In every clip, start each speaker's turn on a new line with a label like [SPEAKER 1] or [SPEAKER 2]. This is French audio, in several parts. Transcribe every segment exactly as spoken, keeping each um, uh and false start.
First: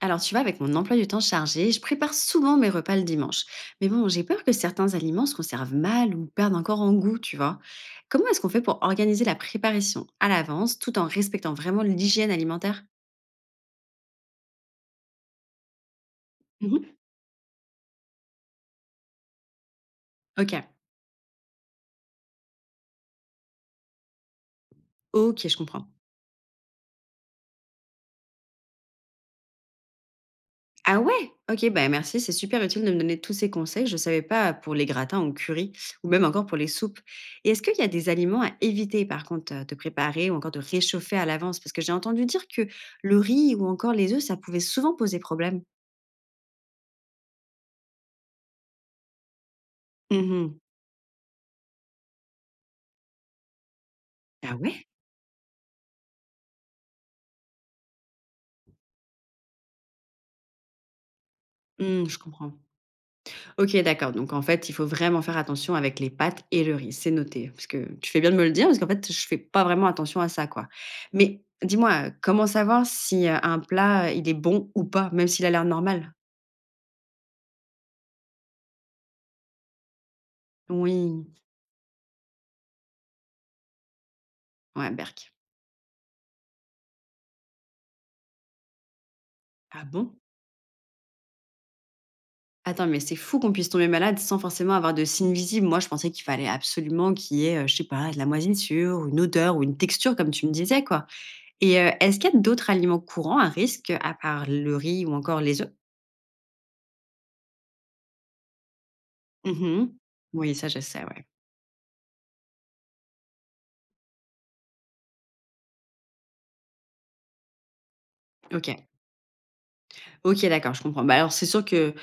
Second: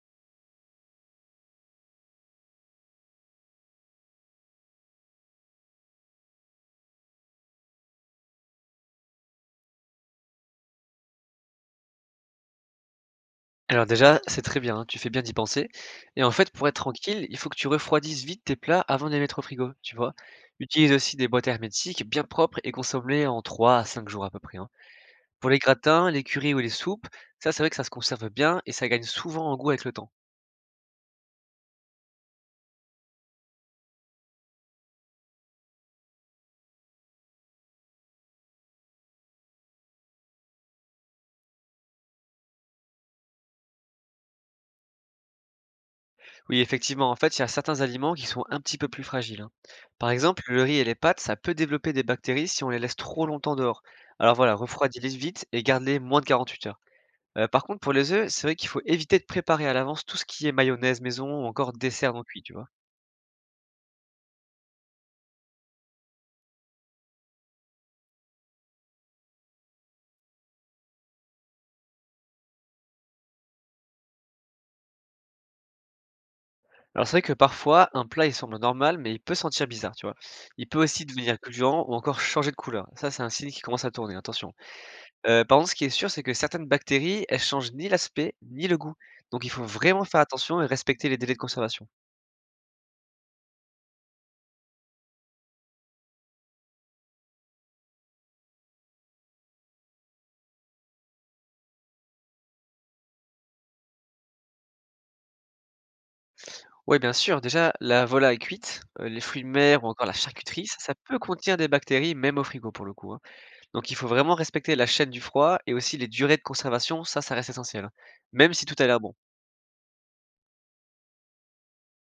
[SPEAKER 1] Alors tu vois, avec mon emploi du temps chargé, je prépare souvent mes repas le dimanche. Mais bon, j'ai peur que certains aliments se conservent mal ou perdent encore en goût, tu vois. Comment est-ce qu'on fait pour organiser la préparation à l'avance tout en respectant vraiment l'hygiène alimentaire?
[SPEAKER 2] Alors déjà, c'est très bien, hein, tu fais bien d'y penser et en fait, pour être
[SPEAKER 1] Mhm.
[SPEAKER 2] tranquille, il faut que tu refroidisses vite tes plats avant de les mettre au frigo, tu vois?
[SPEAKER 1] Ok,
[SPEAKER 2] Utilise aussi des boîtes hermétiques bien propres et consomme-les en trois à cinq jours à peu près, hein.
[SPEAKER 1] ok,
[SPEAKER 2] Pour
[SPEAKER 1] je
[SPEAKER 2] les
[SPEAKER 1] comprends.
[SPEAKER 2] gratins, les currys ou les soupes, ça, c'est vrai que ça se conserve bien et ça gagne souvent en goût avec le temps.
[SPEAKER 1] Ah ouais? OK, bah, merci, c'est super utile de me donner tous ces conseils. Je ne savais pas pour les gratins au curry ou même encore pour les soupes. Et est-ce qu'il y a des aliments à éviter par contre, heu, de préparer ou encore de réchauffer à l'avance? Parce que j'ai entendu dire que le riz ou encore les œufs, ça pouvait souvent poser problème.
[SPEAKER 2] Oui, effectivement, en fait, il y a certains aliments qui sont un petit peu plus fragiles, hein. Par exemple,
[SPEAKER 1] Mmh.
[SPEAKER 2] le riz et les pâtes, ça peut développer des bactéries si on les laisse trop longtemps dehors. Alors
[SPEAKER 1] Ah
[SPEAKER 2] voilà,
[SPEAKER 1] ouais?
[SPEAKER 2] refroidis-les vite et garde-les moins de quarante-huit heures. Heu, par contre, pour les œufs, c'est vrai qu'il faut éviter de préparer à l'avance tout ce qui est mayonnaise maison ou encore
[SPEAKER 1] Mmh,
[SPEAKER 2] dessert
[SPEAKER 1] je
[SPEAKER 2] non cuit, tu
[SPEAKER 1] comprends.
[SPEAKER 2] vois?
[SPEAKER 1] OK, d'accord. Donc en fait, il faut vraiment faire attention avec les pâtes et le riz. C'est noté. Parce que tu fais bien de me le dire, parce qu'en fait, je fais pas vraiment attention à ça, quoi. Mais dis-moi, comment savoir si euh, un plat, euh, il est bon ou pas, même s'il a l'air normal?
[SPEAKER 2] Alors c'est vrai que parfois, un plat, il semble normal, mais il peut sentir bizarre, tu vois? Il peut aussi
[SPEAKER 1] Oui.
[SPEAKER 2] devenir gluant ou encore changer de couleur. Ça, c'est un signe qui commence à tourner, attention.
[SPEAKER 1] Ouais, berk.
[SPEAKER 2] Heu, par contre, ce qui est sûr, c'est que certaines bactéries, elles changent ni l'aspect, ni le goût. Donc il faut
[SPEAKER 1] Ah
[SPEAKER 2] vraiment
[SPEAKER 1] bon?
[SPEAKER 2] faire attention et respecter les délais de conservation.
[SPEAKER 1] Attends, mais c'est fou qu'on puisse tomber malade sans forcément avoir de signes visibles. Moi, je pensais qu'il fallait absolument qu'il y ait, euh, je sais pas, de la moisissure, ou une odeur ou une texture, comme tu me disais, quoi. Et euh, est-ce qu'il y a d'autres aliments courants à risque à part le riz ou encore les œufs?
[SPEAKER 2] Oui, bien sûr, déjà, la volaille cuite, heu, les fruits de
[SPEAKER 1] Mmh
[SPEAKER 2] mer ou
[SPEAKER 1] mh.
[SPEAKER 2] encore la
[SPEAKER 1] Oui, ça
[SPEAKER 2] charcuterie, ça
[SPEAKER 1] je
[SPEAKER 2] ça
[SPEAKER 1] sais,
[SPEAKER 2] peut
[SPEAKER 1] ouais.
[SPEAKER 2] contenir des bactéries, même au frigo, pour le coup, hein. Donc il faut vraiment respecter la chaîne du froid et aussi les durées de conservation, ça, ça reste essentiel, hein, même si tout
[SPEAKER 1] OK.
[SPEAKER 2] a l'air bon.
[SPEAKER 1] OK, d'accord, je comprends. Bah, alors c'est sûr que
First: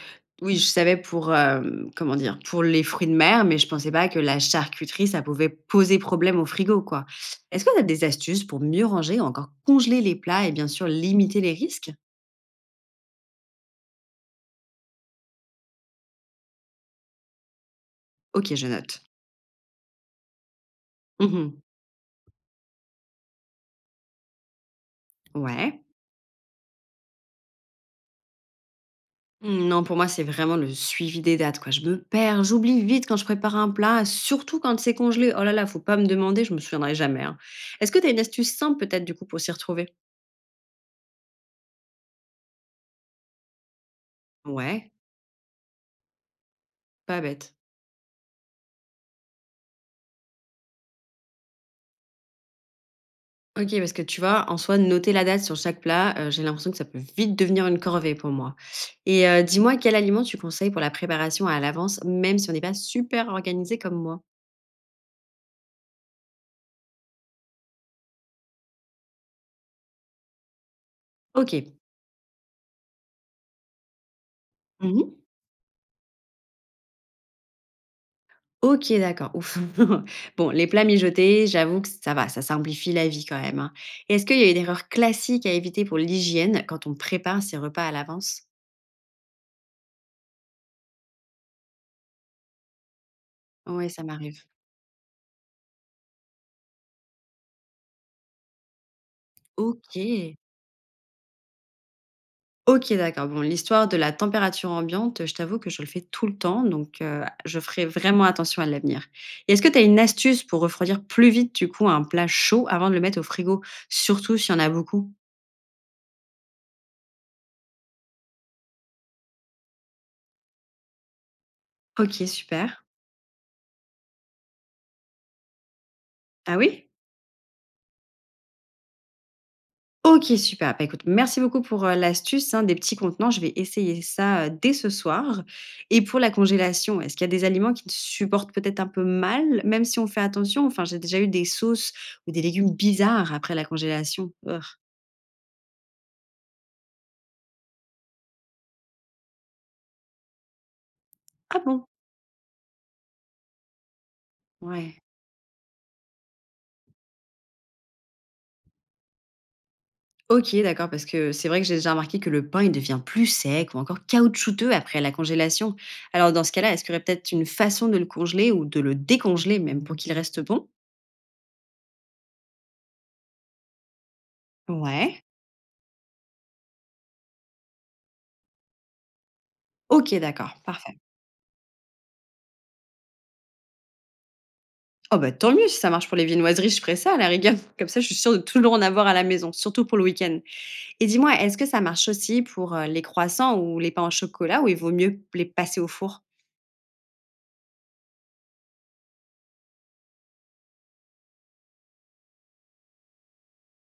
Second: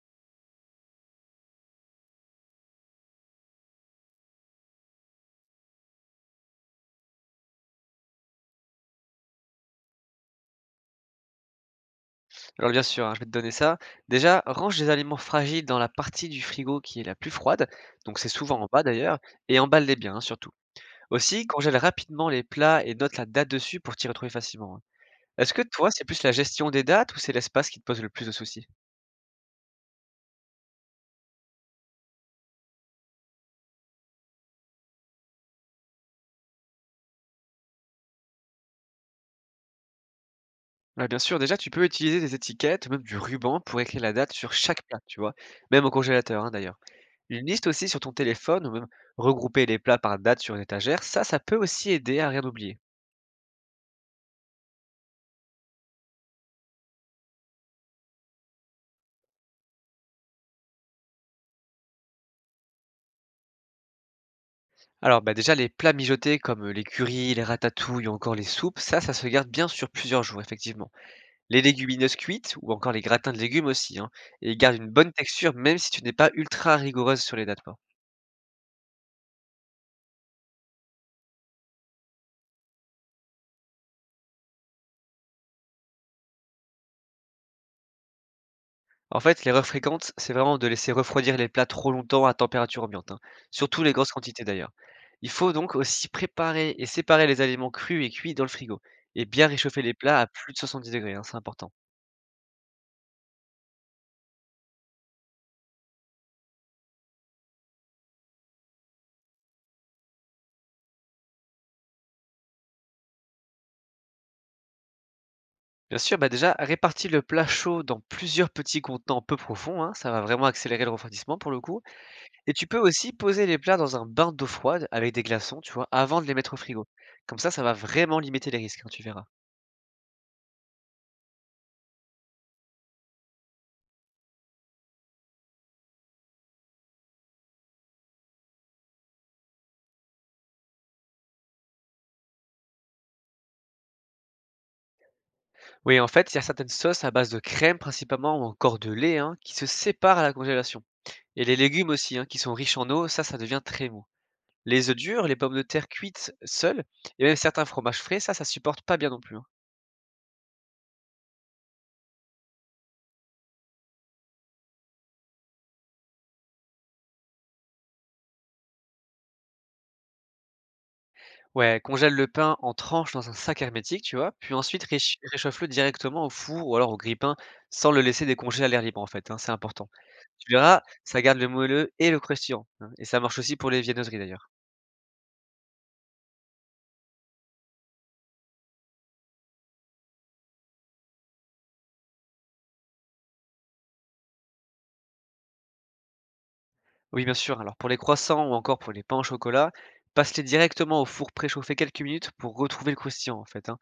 [SPEAKER 1] oui, je savais pour, hem, comment dire? Pour les fruits de mer, mais je pensais pas que la charcuterie, ça pouvait poser problème au frigo, quoi. Est-ce que tu as des astuces pour mieux ranger ou encore congeler les plats et bien sûr limiter les risques?
[SPEAKER 2] Alors bien sûr, hein, je vais te donner ça. Déjà, range les aliments fragiles dans la partie du frigo qui est la plus froide, donc c'est
[SPEAKER 1] OK,
[SPEAKER 2] souvent
[SPEAKER 1] je
[SPEAKER 2] en bas
[SPEAKER 1] note.
[SPEAKER 2] d'ailleurs, et emballe-les bien, hein, surtout.
[SPEAKER 1] Mmh
[SPEAKER 2] Aussi,
[SPEAKER 1] mh.
[SPEAKER 2] congèle rapidement les plats et note la date dessus pour t'y retrouver facilement, hein. Est-ce que
[SPEAKER 1] Ouais.
[SPEAKER 2] toi, c'est plus la gestion des dates ou c'est l'espace qui te pose le plus de soucis?
[SPEAKER 1] Mmh, non, pour moi, c'est vraiment le suivi des dates, quoi. Je me perds, j'oublie vite quand je prépare un plat, surtout quand c'est congelé. Oh là là, faut pas me demander, je me souviendrai jamais, hein. Est-ce que tu as une astuce simple peut-être du coup pour s'y retrouver?
[SPEAKER 2] Ouais, bien sûr, déjà, tu peux utiliser des étiquettes, même du ruban pour écrire la date sur chaque
[SPEAKER 1] Ouais,
[SPEAKER 2] plat, tu vois, même au congélateur, hein, d'ailleurs.
[SPEAKER 1] pas
[SPEAKER 2] Une
[SPEAKER 1] bête.
[SPEAKER 2] liste aussi sur ton téléphone ou même regrouper les plats par date sur une étagère, ça, ça peut aussi aider à rien oublier.
[SPEAKER 1] OK, parce que tu vois, en soi, noter la date sur chaque plat, heu, j'ai l'impression que ça peut vite devenir une corvée pour moi. Et heu, dis-moi quel aliment tu conseilles pour la préparation à l'avance, même si on n'est pas super organisé comme moi?
[SPEAKER 2] Alors bah déjà les plats mijotés comme les currys, les ratatouilles ou encore les soupes, ça, ça se garde bien sur plusieurs jours effectivement. Les
[SPEAKER 1] OK.
[SPEAKER 2] légumineuses cuites ou encore les gratins de légumes aussi, hein, et ils gardent une
[SPEAKER 1] Mmh.
[SPEAKER 2] bonne texture même si tu n'es pas ultra rigoureuse sur les dates.
[SPEAKER 1] OK, d'accord. Ouf. Bon, les plats mijotés, j'avoue que ça va, ça simplifie la vie quand même, hein. Est-ce qu'il y a une erreur classique à éviter pour l'hygiène quand on prépare ses repas à l'avance?
[SPEAKER 2] En fait, l'erreur fréquente, c'est vraiment de laisser refroidir les plats trop longtemps à température ambiante, hein, surtout
[SPEAKER 1] Ouais,
[SPEAKER 2] les
[SPEAKER 1] ça
[SPEAKER 2] grosses
[SPEAKER 1] m'arrive.
[SPEAKER 2] quantités d'ailleurs. Il faut donc aussi préparer et séparer les aliments crus et cuits dans le frigo, et bien réchauffer les plats à
[SPEAKER 1] OK.
[SPEAKER 2] plus de soixante-dix degrés, hein, c'est important.
[SPEAKER 1] OK, d'accord. Bon, l'histoire de la température ambiante, je t'avoue que je le fais tout le temps, donc heu, je ferai vraiment attention à l'avenir. Et est-ce que tu as une astuce pour refroidir plus vite, du coup, un plat chaud avant de le mettre au frigo, surtout s'il y en a beaucoup?
[SPEAKER 2] Bien sûr, bah déjà, répartis le plat chaud dans plusieurs petits contenants peu profonds, hein, ça va vraiment accélérer le refroidissement pour le coup.
[SPEAKER 1] OK,
[SPEAKER 2] Et tu peux
[SPEAKER 1] super.
[SPEAKER 2] aussi poser les plats dans un bain d'eau froide avec des glaçons, tu vois, avant de les mettre
[SPEAKER 1] Ah
[SPEAKER 2] au frigo.
[SPEAKER 1] oui?
[SPEAKER 2] Comme ça, ça va vraiment limiter les risques, hein, tu verras.
[SPEAKER 1] OK, super. Bah, écoute, merci beaucoup pour, heu, l'astuce, hein, des petits contenants. Je vais essayer ça, heu, dès ce soir. Et pour la congélation, est-ce qu'il y a des aliments qui supportent peut-être un peu mal, même si on fait attention? Enfin, j'ai déjà eu des sauces ou des légumes bizarres après la congélation. Ugh.
[SPEAKER 2] Oui, en fait, il y a certaines sauces à base de crème principalement ou encore de lait, hein, qui se séparent à la congélation. Et les
[SPEAKER 1] Ah bon?
[SPEAKER 2] légumes aussi, hein, qui sont riches en eau, ça, ça devient très mou. Les œufs
[SPEAKER 1] Ouais.
[SPEAKER 2] durs, les pommes de terre cuites seules, et même certains fromages frais, ça, ça supporte pas bien non plus, hein.
[SPEAKER 1] OK, d'accord, parce que c'est vrai que j'ai déjà remarqué que le pain, il devient plus sec ou encore caoutchouteux après la congélation. Alors, dans ce cas-là, est-ce qu'il y aurait peut-être une façon de le congeler ou de le décongeler même pour qu'il reste bon?
[SPEAKER 2] Ouais, congèle le pain en tranches dans un sac hermétique, tu vois, puis ensuite réch-
[SPEAKER 1] Ouais.
[SPEAKER 2] réchauffe-le directement au four ou alors au grille-pain sans le laisser décongeler à l'air libre en fait, hein, c'est important.
[SPEAKER 1] Ok,
[SPEAKER 2] Tu
[SPEAKER 1] d'accord,
[SPEAKER 2] verras,
[SPEAKER 1] parfait.
[SPEAKER 2] ça garde le moelleux et le croustillant, hein, et ça marche aussi pour les viennoiseries d'ailleurs.
[SPEAKER 1] Oh bah tant mieux si ça marche pour les viennoiseries, je ferai ça à la rigueur. Comme ça, je suis sûre de toujours en avoir à la maison, surtout pour le week-end. Et dis-moi, est-ce que ça marche aussi pour euh, les croissants ou les pains au chocolat ou il vaut mieux les passer au four?
[SPEAKER 2] Oui, bien sûr, alors pour les croissants ou encore pour les pains au chocolat, passe-les directement au four préchauffé quelques minutes pour retrouver le croustillant en fait, hein.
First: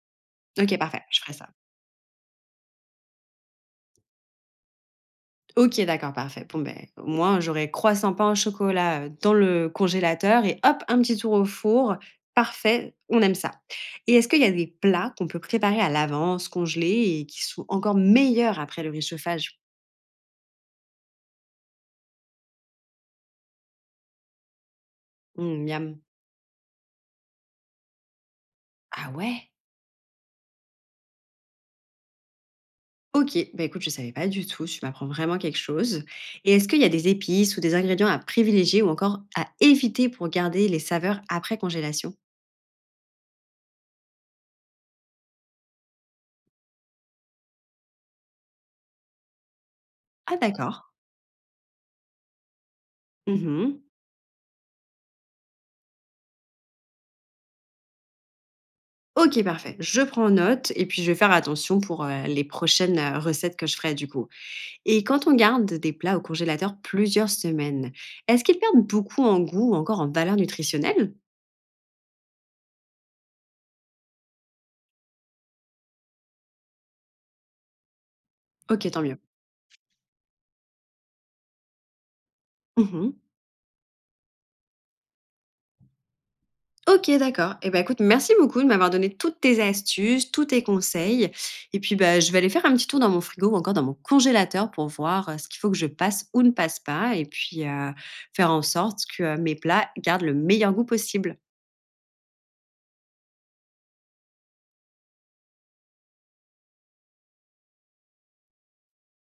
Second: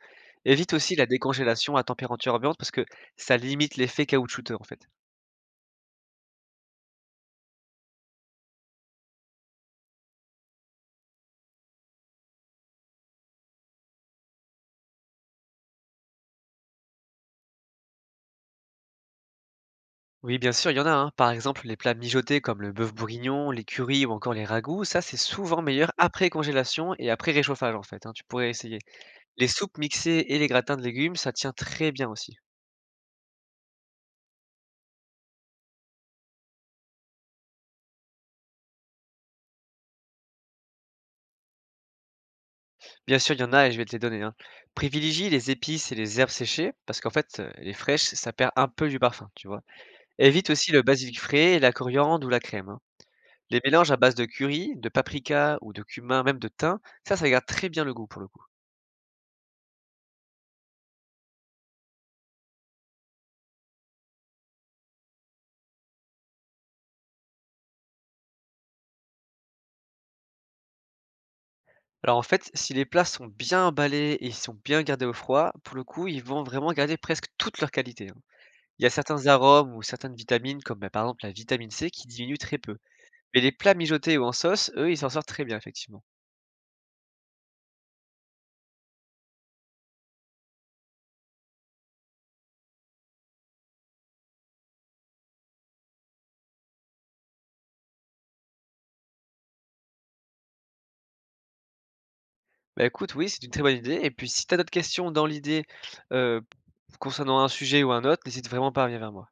[SPEAKER 2] Évite
[SPEAKER 1] Ok,
[SPEAKER 2] aussi
[SPEAKER 1] parfait,
[SPEAKER 2] la
[SPEAKER 1] je ferai ça.
[SPEAKER 2] décongélation à température ambiante parce que ça limite l'effet caoutchouteux en fait.
[SPEAKER 1] OK, d'accord, parfait. Bon, ben au moins, j'aurai croissant, pain au chocolat, heu, dans le congélateur et hop, un petit tour au four, parfait, on aime ça. Et est-ce qu'il y a des plats qu'on peut préparer à l'avance, congelés et qui sont encore meilleurs après le réchauffage?
[SPEAKER 2] Oui, bien sûr, il y en a, hein. Par exemple, les plats mijotés comme le bœuf bourguignon, les currys ou encore les ragoûts, ça c'est
[SPEAKER 1] Mmh,
[SPEAKER 2] souvent
[SPEAKER 1] miam.
[SPEAKER 2] meilleur après congélation et après réchauffage en fait, hein, tu pourrais essayer.
[SPEAKER 1] Ah
[SPEAKER 2] Les
[SPEAKER 1] ouais?
[SPEAKER 2] soupes mixées et les gratins de légumes, ça tient très bien aussi.
[SPEAKER 1] OK, bah, écoute, je savais pas du tout, tu m'apprends vraiment quelque chose. Et est-ce qu'il y a des épices ou des ingrédients à privilégier ou encore à éviter pour garder les saveurs après congélation?
[SPEAKER 2] Bien sûr, il y en a et je vais te les donner, hein. Privilégie les épices et les herbes séchées parce qu'en fait, euh, les fraîches, ça perd un peu du parfum, tu vois.
[SPEAKER 1] Ah
[SPEAKER 2] Évite aussi le
[SPEAKER 1] d'accord.
[SPEAKER 2] basilic frais, la coriandre ou la crème, hein. Les
[SPEAKER 1] Mmh.
[SPEAKER 2] mélanges à base de curry, de paprika ou de cumin, même de thym, ça, ça garde très bien le goût pour le coup.
[SPEAKER 1] OK, parfait. Je prends note et puis je vais faire attention pour, heu, les prochaines, heu, recettes que je ferai du coup. Et quand on garde des plats au congélateur plusieurs semaines, est-ce qu'ils perdent beaucoup en goût ou encore en valeur nutritionnelle?
[SPEAKER 2] Alors en fait, si les plats sont bien emballés et ils sont bien gardés au froid, pour le coup, ils vont vraiment garder presque toute leur qualité, hein. Il y
[SPEAKER 1] OK,
[SPEAKER 2] a
[SPEAKER 1] tant mieux.
[SPEAKER 2] certains arômes ou certaines vitamines, comme bah, par exemple la vitamine C, qui diminuent très peu.
[SPEAKER 1] Mmh.
[SPEAKER 2] Mais les plats mijotés ou en sauce, eux, ils s'en sortent très bien, effectivement.
[SPEAKER 1] OK, d'accord. Eh ben écoute, merci beaucoup de m'avoir donné toutes tes astuces, tous tes conseils et puis, bah, je vais aller faire un petit tour dans mon frigo ou encore dans mon congélateur pour voir, heu, ce qu'il faut que je passe ou ne passe pas et puis, heu, faire en sorte que, heu, mes plats gardent le meilleur goût possible.
[SPEAKER 2] Bah écoute, oui, c'est une très bonne idée. Et puis si tu as d'autres questions dans l'idée euh, concernant un sujet ou un autre, n'hésite vraiment pas à venir vers moi.